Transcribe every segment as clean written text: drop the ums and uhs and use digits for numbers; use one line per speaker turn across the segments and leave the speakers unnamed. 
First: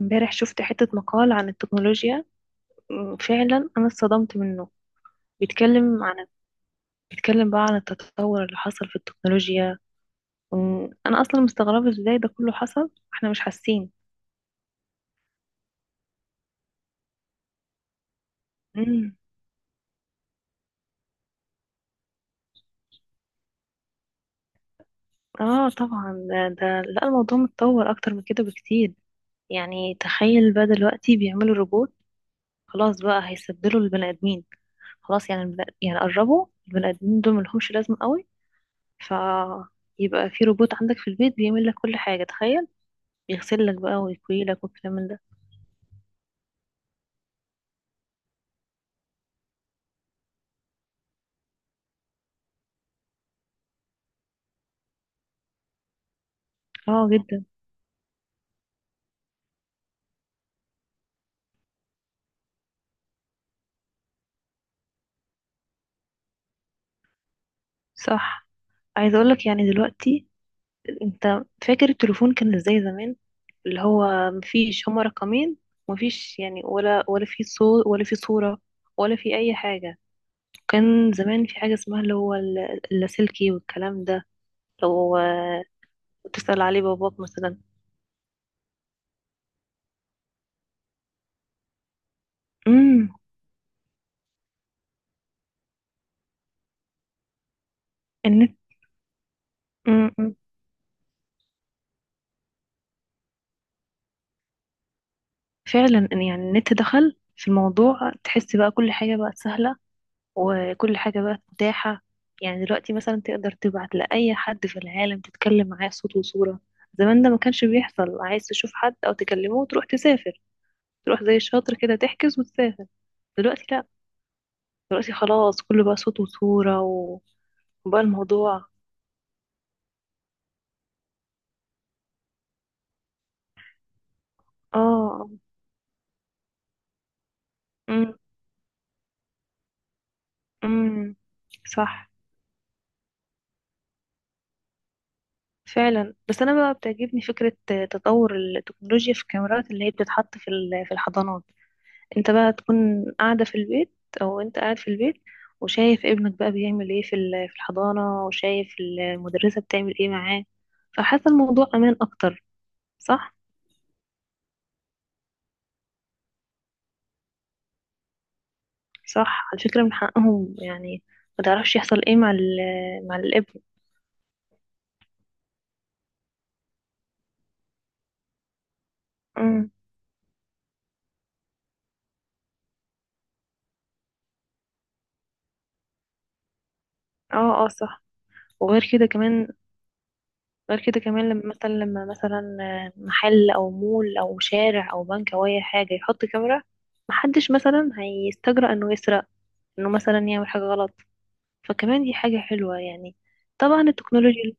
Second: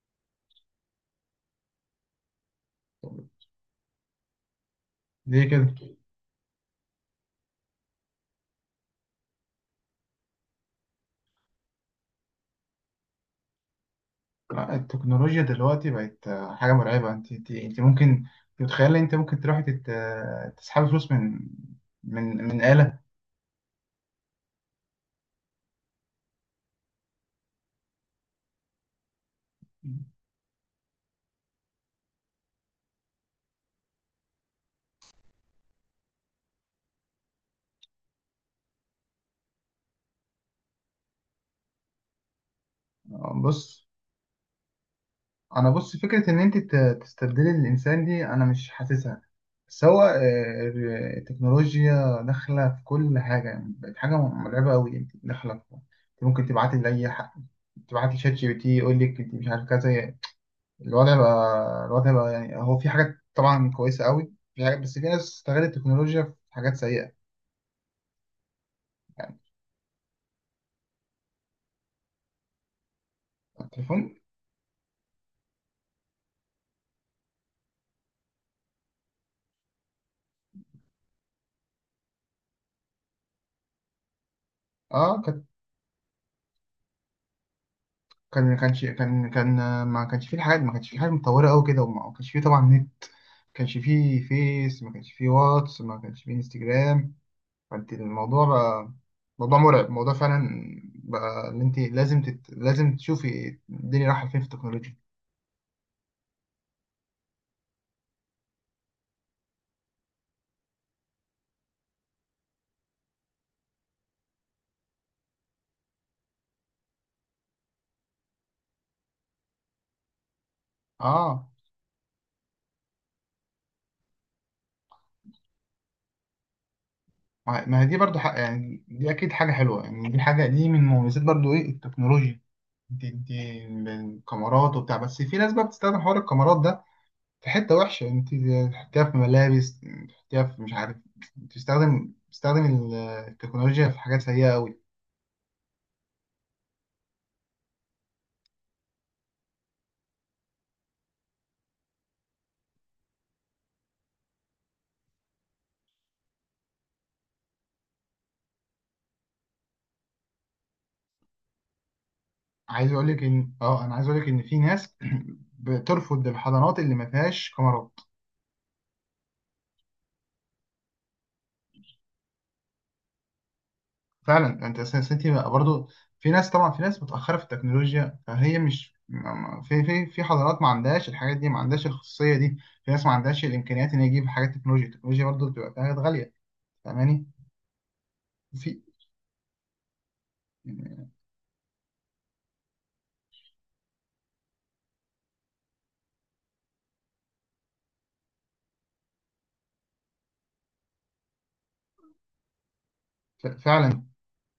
امبارح شفت حتة مقال عن التكنولوجيا. فعلا أنا اتصدمت منه.
ليه كده؟
بيتكلم عن بيتكلم بقى عن التطور اللي حصل في التكنولوجيا. أنا أصلا مستغربة ازاي ده كله حصل، احنا مش حاسين.
لا، التكنولوجيا دلوقتي بقت حاجة مرعبة. انت ممكن تتخيل، انت
مم.
ممكن تروحي تت... آه، تسحبي فلوس من من آلة.
اه طبعا، ده، لا، الموضوع متطور أكتر من كده بكتير. يعني تخيل بقى دلوقتي بيعملوا روبوت. خلاص بقى هيستبدلوا البني آدمين. خلاص، يعني يعني قربوا البني آدمين دول ملهمش لازمة قوي. فيبقى في روبوت عندك في البيت بيعمل لك كل حاجة، تخيل. يغسل لك
بص،
بقى ويكوي لك والكلام من ده.
انا بص فكرة ان انت تستبدلي الانسان دي انا مش حاسسها. بس هو التكنولوجيا داخلة في كل حاجة، يعني بقت حاجة مرعبة قوي. انت داخلة في، انت ممكن تبعتي لأي
اه جدا.
حد، تبعتي شات جي بي تي يقول لك انت مش عارف كذا. الوضع بقى، يعني هو في حاجات طبعا كويسة قوي، في حاجات، بس في ناس استغلت التكنولوجيا في حاجات سيئة.
صح. عايزه اقول
يعني
لك، يعني دلوقتي، انت فاكر التليفون كان ازاي زمان؟ اللي
التليفون،
هو مفيش هما رقمين. مفيش يعني ولا في صوت ولا في صورة، ولا في اي حاجة. كان زمان في حاجة اسمها اللي هو اللاسلكي والكلام ده. لو
اه كان،
تسأل عليه باباك مثلا.
كان ما كانش فيه الحاجات، ما كانش فيه حاجة متطورة قوي كده، وما كانش فيه طبعا نت،
امم
ما كانش فيه فيس، ما كانش فيه واتس، ما كانش فيه انستجرام. فانت الموضوع
النت.
بقى موضوع مرعب، موضوع
امم
فعلا بقى ان انت لازم لازم تشوفي الدنيا رايحة فين في التكنولوجيا.
فعلا، إن يعني النت دخل في الموضوع، تحس بقى كل حاجة بقت سهلة، وكل حاجة بقى متاحة. يعني دلوقتي مثلا تقدر تبعت لأي حد في العالم تتكلم معاه صوت وصورة. زمان ده ما كانش بيحصل. عايز تشوف حد أو تكلمه، وتروح تسافر، تروح زي
اه،
الشاطر كده تحجز وتسافر. دلوقتي لأ. دلوقتي خلاص كله بقى صوت وصورة
ما هي دي
وبقى
برضو حق،
الموضوع.
يعني دي اكيد حاجه حلوه، يعني دي حاجه دي من مميزات برضو ايه التكنولوجيا. دي الكاميرات وبتاع، بس
اه.
في ناس بقى بتستخدم حوار الكاميرات ده في حته وحشه.
امم،
انت تحطيها في ملابس، تحطيها في مش عارف،
امم، صح.
تستخدم التكنولوجيا في حاجات سيئه قوي.
فعلا، بس أنا بقى بتعجبني فكرة تطور التكنولوجيا في الكاميرات اللي هي بتتحط في في الحضانات. انت بقى تكون قاعدة في البيت، او انت قاعد في البيت، وشايف ابنك بقى بيعمل ايه في في الحضانة، وشايف المدرسة بتعمل ايه معاه. فحاسة الموضوع امان اكتر.
عايز اقول لك
صح.
ان اه، عايز اقول لك ان في ناس بترفض الحضانات اللي ما فيهاش كاميرات.
صح، على فكرة من حقهم يعني. ما تعرفش يحصل ايه مع مع الابن.
فعلا انت انت بقى برضو، في ناس طبعا، في ناس متاخره في التكنولوجيا، فهي مش
امم
في في حضارات ما عندهاش الحاجات دي، ما عندهاش الخصوصيه دي. في ناس ما عندهاش الامكانيات ان هي تجيب حاجات تكنولوجيا، التكنولوجيا برضو بتبقى حاجات غاليه، فاهماني؟
اه اه، صح.
في
وغير كده كمان. غير كده كمان، لما مثلا، لما مثلا محل او مول او شارع او بنك او اي حاجة يحط كاميرا، محدش مثلا هيستجرأ انه يسرق، انه مثلا يعمل حاجة غلط. فكمان دي حاجة حلوة يعني. طبعا
فعلا
التكنولوجيا.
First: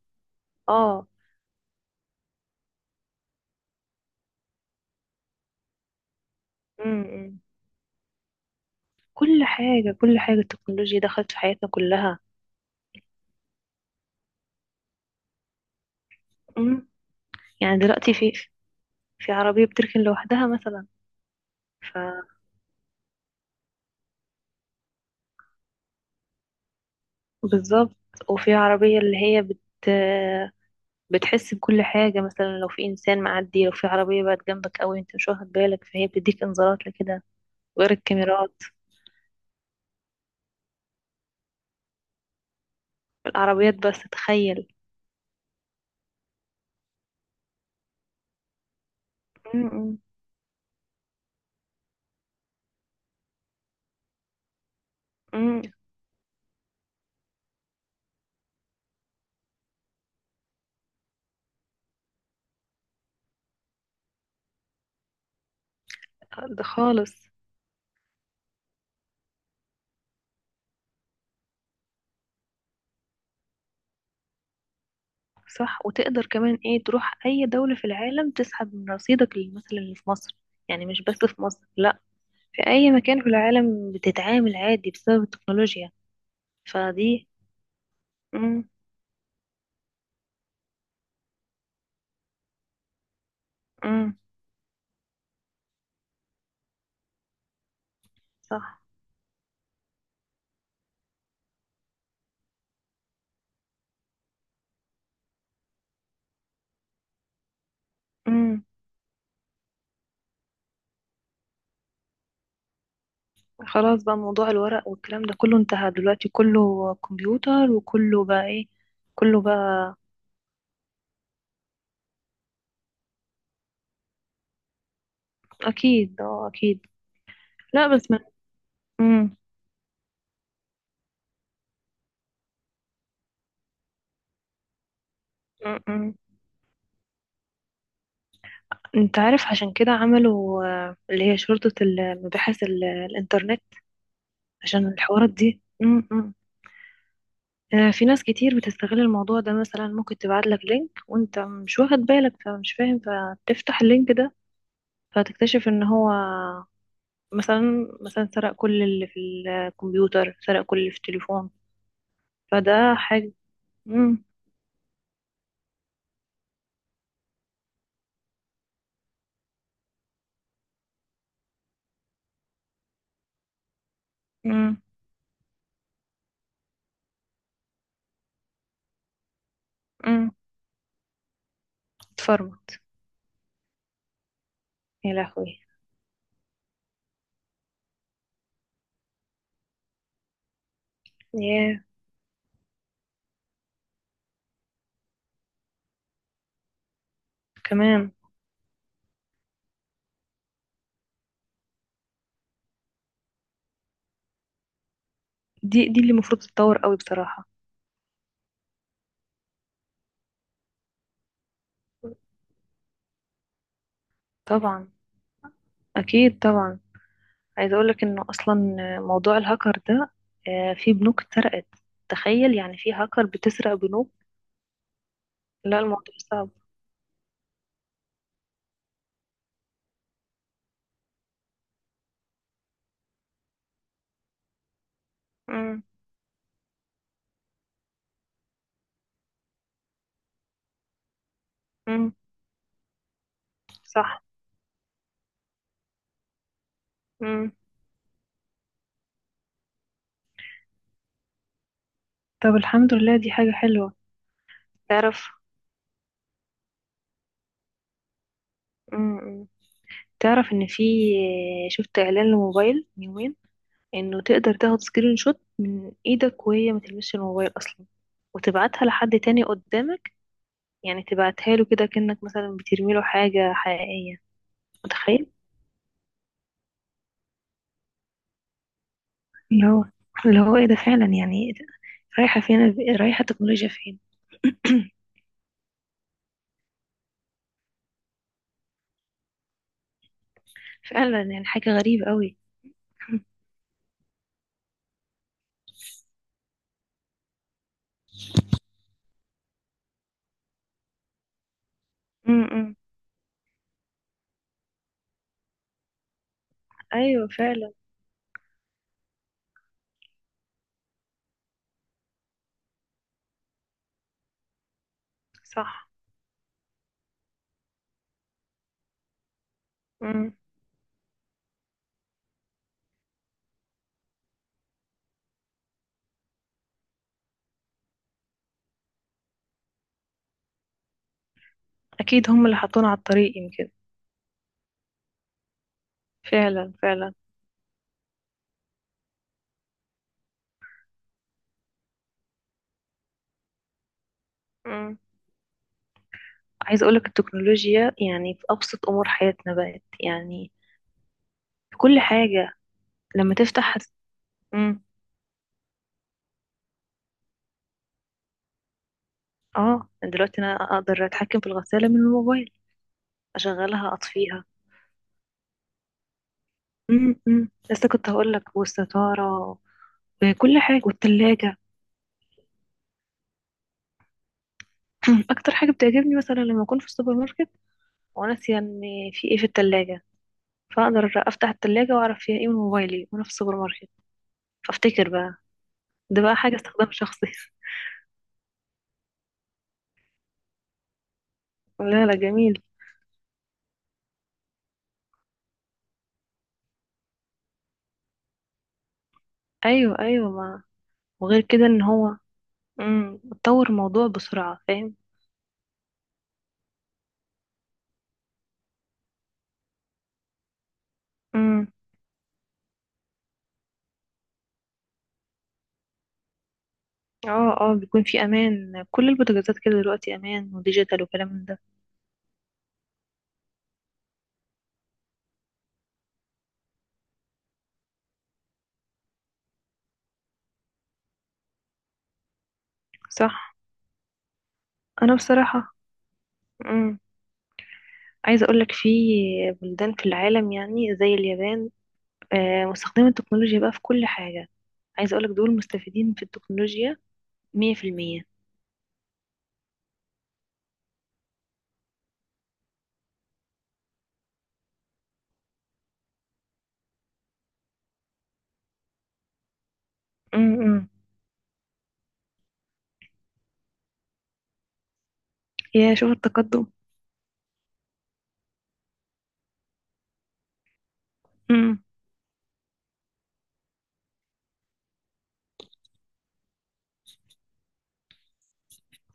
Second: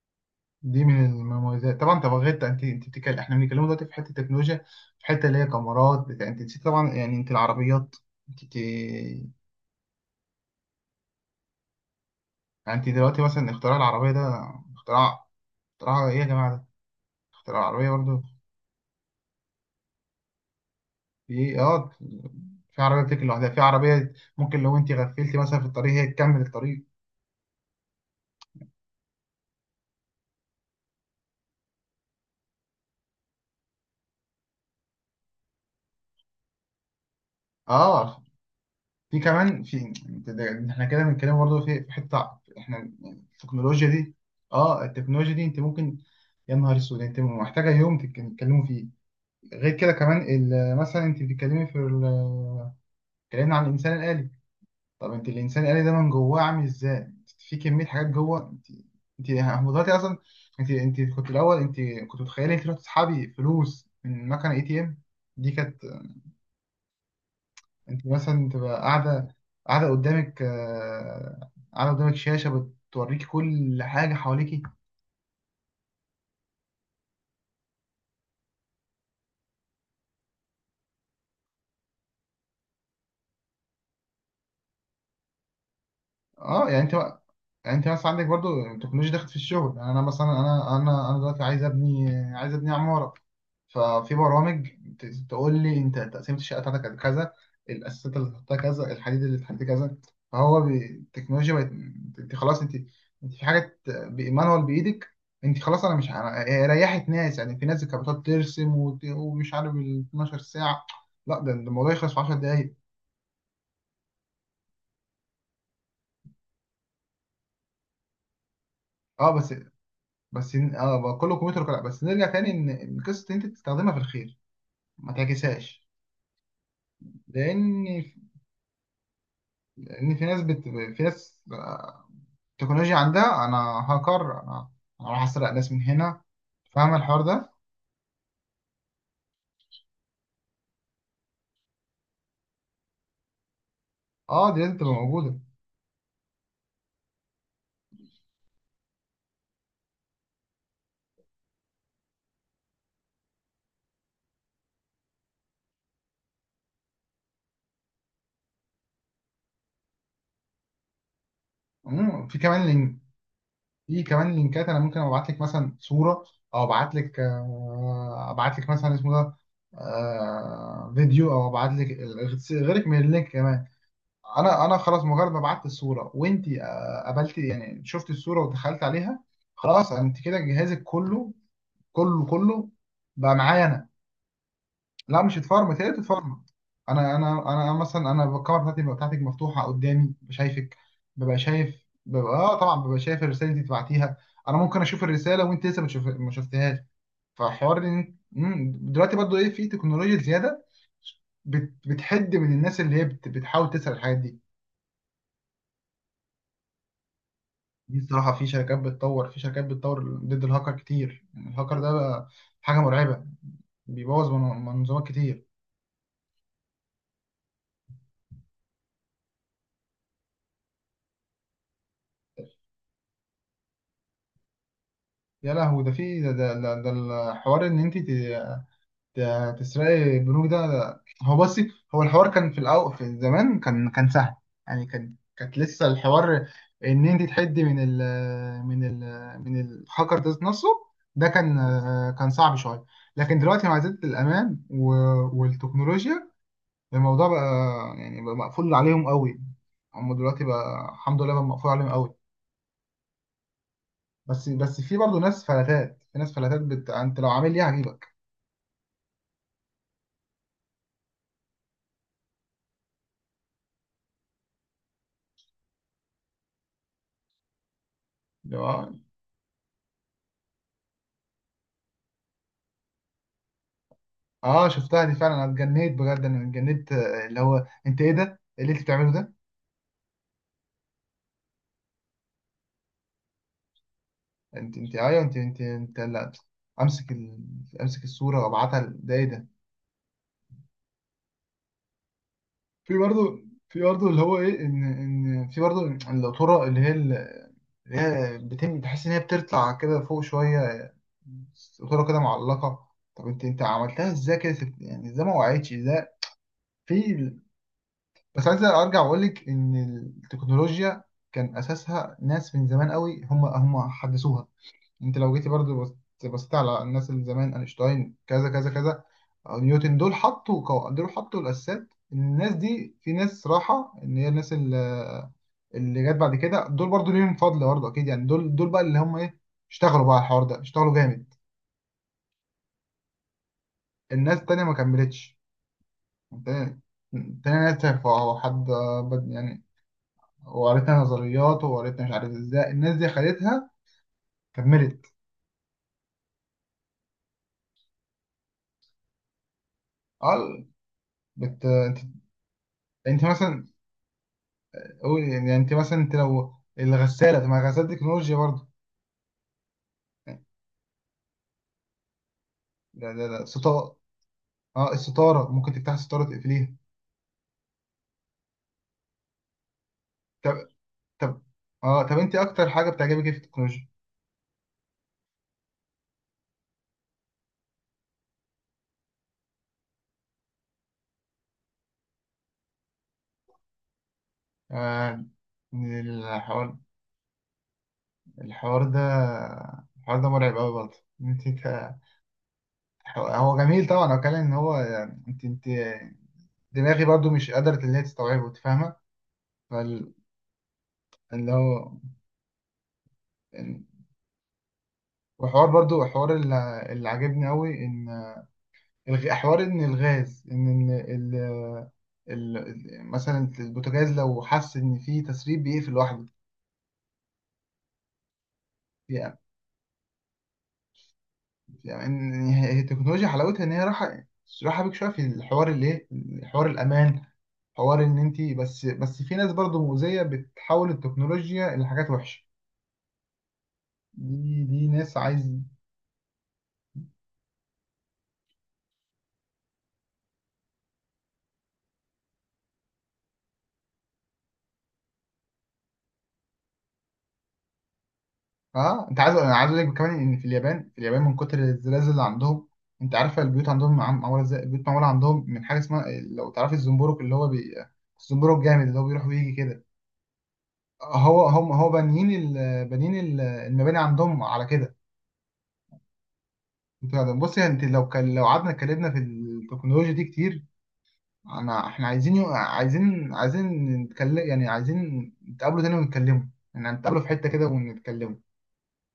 دي من
اه.
المميزات طبعا. طب غير، انت بتتكلم، احنا بنتكلم دلوقتي في حته تكنولوجيا، في حته اللي هي كاميرات بتاع انت نسيت طبعا يعني انت
امم
العربيات. انت
كل حاجة، كل حاجة التكنولوجيا دخلت في حياتنا كلها.
يعني، انت دلوقتي مثلا اختراع العربيه ده، اختراع اختراع ايه يا جماعه ده،
امم
اختراع
يعني
العربيه
دلوقتي
برضو.
في، في عربية بتركن لوحدها مثلا.
في اه،
ف.
في عربية بتجري لوحدها، في عربية ممكن لو انت غفلتي مثلا في الطريق هي تكمل الطريق.
بالظبط. وفي عربية اللي هي بتحس بكل حاجة، مثلا لو في إنسان معدي، لو في عربية بقت جنبك أوي أنت مش واخد بالك، فهي بتديك إنذارات لكده. غير
اه،
الكاميرات.
في كمان، في احنا كده بنتكلم برضه في حتة، احنا يعني
العربيات
التكنولوجيا
بس
دي.
تخيل.
اه التكنولوجيا دي انت ممكن، يا نهار اسود، انت محتاجة يوم تتكلموا فيه. غير كده
امم
كمان مثلا انت بتتكلمي في اتكلمنا عن الانسان الآلي. طب انت
امم
الانسان الالي ده من جواه عامل ازاي؟ انت في كميه حاجات جوه. انت هو دلوقتي اصلا، انت كنت الاول انت كنت متخيله انت تروح تسحبي فلوس من مكنه اي تي ام، دي كانت.
ده خالص.
انت مثلا تبقى قاعده، قدامك قاعده قدامك شاشه بتوريكي كل حاجه حواليكي.
صح. وتقدر كمان ايه تروح اي دولة في العالم تسحب من رصيدك مثلا اللي في مصر. يعني مش بس في مصر، لا، في اي مكان في العالم بتتعامل عادي بسبب التكنولوجيا.
اه يعني انت،
فدي.
يعني انت مثلا عندك برضو
امم،
التكنولوجيا دخلت في الشغل. يعني انا مثلا انا دلوقتي عايز ابني، عايز ابني عماره. ففي
امم،
برامج تقول لي انت تقسيمه الشقه بتاعتك كذا، الاساسات اللي هتحطها
صح.
كذا، الحديد اللي هتحط كذا. فهو التكنولوجيا بقت، انت خلاص، انت في حاجه مانوال بايدك. انت خلاص، انا مش هي ريحت ناس. يعني في ناس كانت بتقعد
امم
ترسم ومش عارف ال 12 ساعه. لا ده ده الموضوع يخلص في 10 دقائق.
خلاص بقى موضوع الورق والكلام ده كله انتهى دلوقتي، كله كمبيوتر وكله بقى ايه،
اه
كله
بس،
بقى.
بقى كله كمبيوتر بس نرجع تاني ان إن قصه إن انت تستخدمها في الخير، ما تعكسهاش.
اكيد، اه، اكيد.
لان،
لا بس ما. امم
لان في ناس بت... في ناس تكنولوجيا عندها، انا هاكر، انا راح اسرق ناس من
إمم.
هنا. فاهم الحوار ده؟
انت عارف عشان كده عملوا اللي هي شرطة المباحث الانترنت.
اه دي لازم
عشان
تبقى
الحوارات
موجوده.
دي. أمم. في ناس كتير بتستغل الموضوع ده، مثلا ممكن تبعت لك لينك وانت مش واخد بالك، فمش فاهم، فتفتح اللينك ده، فتكتشف ان هو مثلا سرق كل اللي في الكمبيوتر، سرق كل اللي في التليفون.
في كمان
فده
لينك،
حاجة.
في
امم
كمان لينكات. انا ممكن ابعت لك مثلا صوره، او ابعت لك ابعت لك مثلا اسمه ده فيديو، او ابعت لك غيرك من اللينك كمان. انا
امم
خلاص مجرد ما بعت الصوره، وانت قبلتي يعني شفت الصوره ودخلت عليها، خلاص انت
امم
كده جهازك كله، كله
اتفرمت.
بقى معايا انا.
يا
لا مش
لهوي.
اتفرمت، هي اتفرمت. انا انا مثلا، انا الكاميرا بتاعتي بتاعتك مفتوحه قدامي شايفك، ببقى
ياه.
شايف، ببقى اه طبعا ببقى شايف الرساله اللي انت بعتيها. انا ممكن اشوف الرساله وانت لسه ما شفتهاش. فحوار
كمان،
دلوقتي برضو ايه في تكنولوجيا زياده بتحد من الناس اللي هي بتحاول تسأل الحاجات دي.
دي اللي المفروض تتطور قوي بصراحة.
دي الصراحة، في شركات بتطور، في شركات بتطور ضد الهاكر كتير. يعني الهاكر ده بقى حاجة مرعبة، بيبوظ
طبعا.
منظومات كتير.
اكيد طبعا. عايزة اقولك انه اصلا موضوع الهاكر ده، في بنوك اتسرقت. تخيل يعني في هاكر بتسرق بنوك.
يا
لا،
لهوي، ده
الموضوع
في ده،
صعب.
ده الحوار ان انت تسرقي بنوك ده. هو بصي، هو الحوار كان في الأول، في زمان كان، سهل. يعني كانت
امم،
لسه الحوار ان انت تحدي من ال من ال من الهاكر ده نفسه. ده كان،
امم،
كان صعب شوية. لكن دلوقتي مع زيادة
صح.
الأمان والتكنولوجيا، الموضوع بقى،
امم
يعني بقى مقفول عليهم قوي. هم دلوقتي بقى الحمد لله بقى مقفول عليهم قوي.
طب الحمد لله، دي حاجة حلوة.
بس بس في برضه
تعرف.
ناس فلاتات، في ناس فلاتات انت لو عامل ليه هجيبك.
امم تعرف ان في، شفت اعلان لموبايل من يومين، انه تقدر تاخد سكرين شوت من ايدك وهي ما تلمسش الموبايل اصلا،
اللي
وتبعتها
هو-
لحد تاني قدامك. يعني تبعتها له كده كأنك مثلا بترمي له حاجة حقيقية.
اه شفتها دي
متخيل.
فعلا، انا اتجنيت بجد، انا اتجنيت اللي هو انت ايه ده؟ ايه اللي انت بتعمله ده؟
اللي هو اللي هو ايه ده فعلا يعني. رايحة فين. رايحة التكنولوجيا فين.
انت، انت لا، امسك امسك الصوره وابعتها ده ايه ده؟
فعلا يعني حاجة غريبة قوي.
في برضه، اللي هو ايه ان ان في برضه الطرق اللي هي اللي هي بتم تحس ان هي بتطلع كده فوق شويه، الصورة كده
امم
معلقة. طب انت، عملتها ازاي كده يعني ازاي ما وقعتش، ازاي في؟
ايوه فعلا.
بس عايز ارجع واقول لك ان التكنولوجيا كان اساسها ناس من زمان قوي، هم حدثوها. انت لو جيتي برضو
صح.
بصيت على الناس اللي زمان، اينشتاين كذا كذا كذا، أو نيوتن، دول
امم
حطوا دول حطوا الاساسات. الناس دي في ناس راحة ان هي الناس اللي، اللي جت بعد كده دول برضو ليهم فضل برضو اكيد، يعني دول، بقى اللي هم ايه، اشتغلوا بقى على الحوار ده، اشتغلوا جامد.
اكيد هم اللي حطونا على الطريق يمكن.
الناس التانية ما كملتش.
فعلا
التاني،
فعلا.
التاني نزل فهو حد بد يعني. وقريتها نظريات وقريتها، مش عارف ازاي الناس دي خدتها
امم
كملت.
عايزة اقولك التكنولوجيا يعني في ابسط امور حياتنا بقت يعني.
اه
في
انت،
كل حاجة.
انت
لما
مثلا
تفتح. امم
قول، يعني انت مثلا انت لو الغسالة، طب ما الغسالة دي تكنولوجيا برضه.
اه، دلوقتي انا اقدر اتحكم في الغسالة من الموبايل،
لا لا لا،
اشغلها
ستارة،
اطفيها.
اه الستارة ممكن تفتح الستارة تقفليها.
لسه كنت هقولك والستارة
طب،
وكل حاجة
طب،
والتلاجة.
اه طب انت اكتر حاجة بتعجبك ايه في التكنولوجيا؟
مم. اكتر حاجه بتعجبني مثلا لما اكون في السوبر ماركت وناسيه ان في ايه في التلاجة، فاقدر افتح التلاجة واعرف فيها ايه من موبايلي وانا في السوبر ماركت، فافتكر
آه،
بقى. ده بقى حاجه
الحوار،
استخدام شخصي.
الحوار ده الحوار ده مرعب قوي برضه. انت
لا لا، جميل.
هو جميل طبعا. هو كان ان هو يعني، انت دماغي برضو مش قدرت ان هي تستوعبه. انت فاهمه؟
ايوه
فاللي
ايوه، ما. وغير كده ان
هو
هو. اتطور
إن-
الموضوع بسرعه، فاهم.
وحوار برضو، حوار اللي عجبني قوي ان حوار ان الغاز ان إن
امم
مثلا البوتاجاز لو حس ان في تسريب بيقفل لوحده.
اه اه، بيكون في امان، كل
يعني،
البوتاجازات كده دلوقتي امان وديجيتال وكلام من ده.
يعني ان هي، هي التكنولوجيا حلاوتها ان هي راحه، بيك شويه في الحوار اللي ايه، حوار الامان، حوار ان انت، بس بس في ناس برضو مؤذيه بتحول التكنولوجيا لحاجات وحشه.
صح.
دي
انا
ناس عايز،
بصراحه. امم عايزه اقولك في بلدان في العالم، يعني زي اليابان، مستخدمين التكنولوجيا بقى في كل حاجة. عايزة أقولك دول مستفيدين في التكنولوجيا مية في المية.
اه انت عايز، انا عايز اقول لك كمان ان في اليابان، من كتر الزلازل اللي عندهم، انت عارفه البيوت عندهم معموله ازاي؟ البيوت معموله عندهم من حاجه اسمها، لو تعرفي، الزنبرك اللي هو الزنبرك الجامد اللي هو بيروح ويجي كده.
أمم.
هو، هو بانيين بانيين المباني عندهم على كده.
يا شوف التقدم.
انت بصي، انت لو كان، لو قعدنا اتكلمنا في التكنولوجيا دي كتير،
أمم.
انا، احنا عايزين عايزين نتكلم. يعني عايزين نتقابلوا تاني ونتكلموا، يعني نتقابلوا في حته كده ونتكلموا.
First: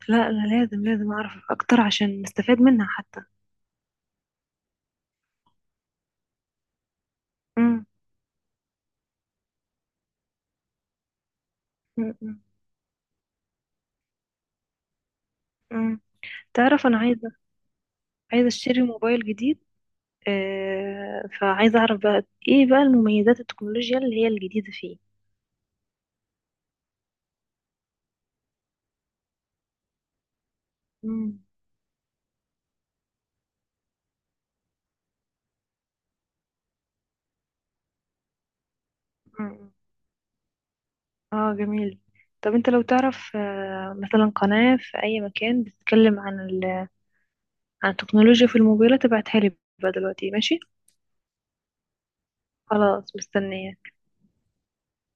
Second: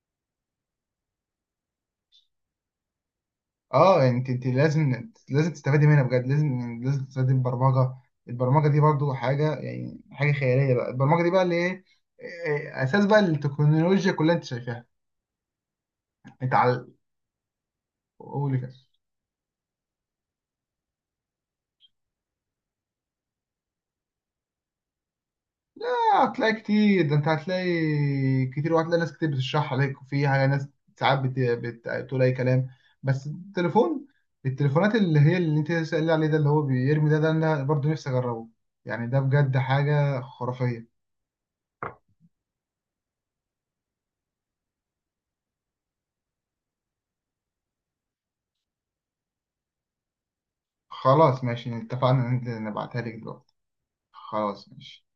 لا، أنا لازم لازم أعرف أكتر عشان نستفاد منها حتى.
اه يعني انت، انت لازم تستفادي منها بجد، لازم تستفادي من
أمم.
البرمجه. البرمجه دي برضو حاجه يعني حاجه خياليه بقى. البرمجه دي بقى اللي ايه،
أمم.
اساس بقى التكنولوجيا كلها. انت شايفاها
أمم.
انت على،
تعرف أنا عايزة،
قول كده.
أشتري موبايل جديد. فعايزة أعرف بقى إيه بقى المميزات التكنولوجيا اللي هي الجديدة فيه.
لا، هتلاقي كتير ده، انت هتلاقي كتير، وهتلاقي ناس كتير بتشرح عليك. وفي حاجه، ناس ساعات
أمم.
بتقول اي كلام. بس التليفون، التليفونات اللي هي اللي انت سألني عليه ده اللي هو بيرمي ده، ده انا برضو نفسي اجربه. يعني ده بجد
أمم.
حاجه خرافيه.
آه جميل. طب أنت لو تعرف، مثلا قناة في أي مكان بتتكلم على التكنولوجيا في الموبايلات، ابعتها لي بقى دلوقتي، ماشي؟
خلاص ماشي، اتفقنا ان انت نبعتها لك
خلاص
دلوقتي.
مستنية.
خلاص ماشي.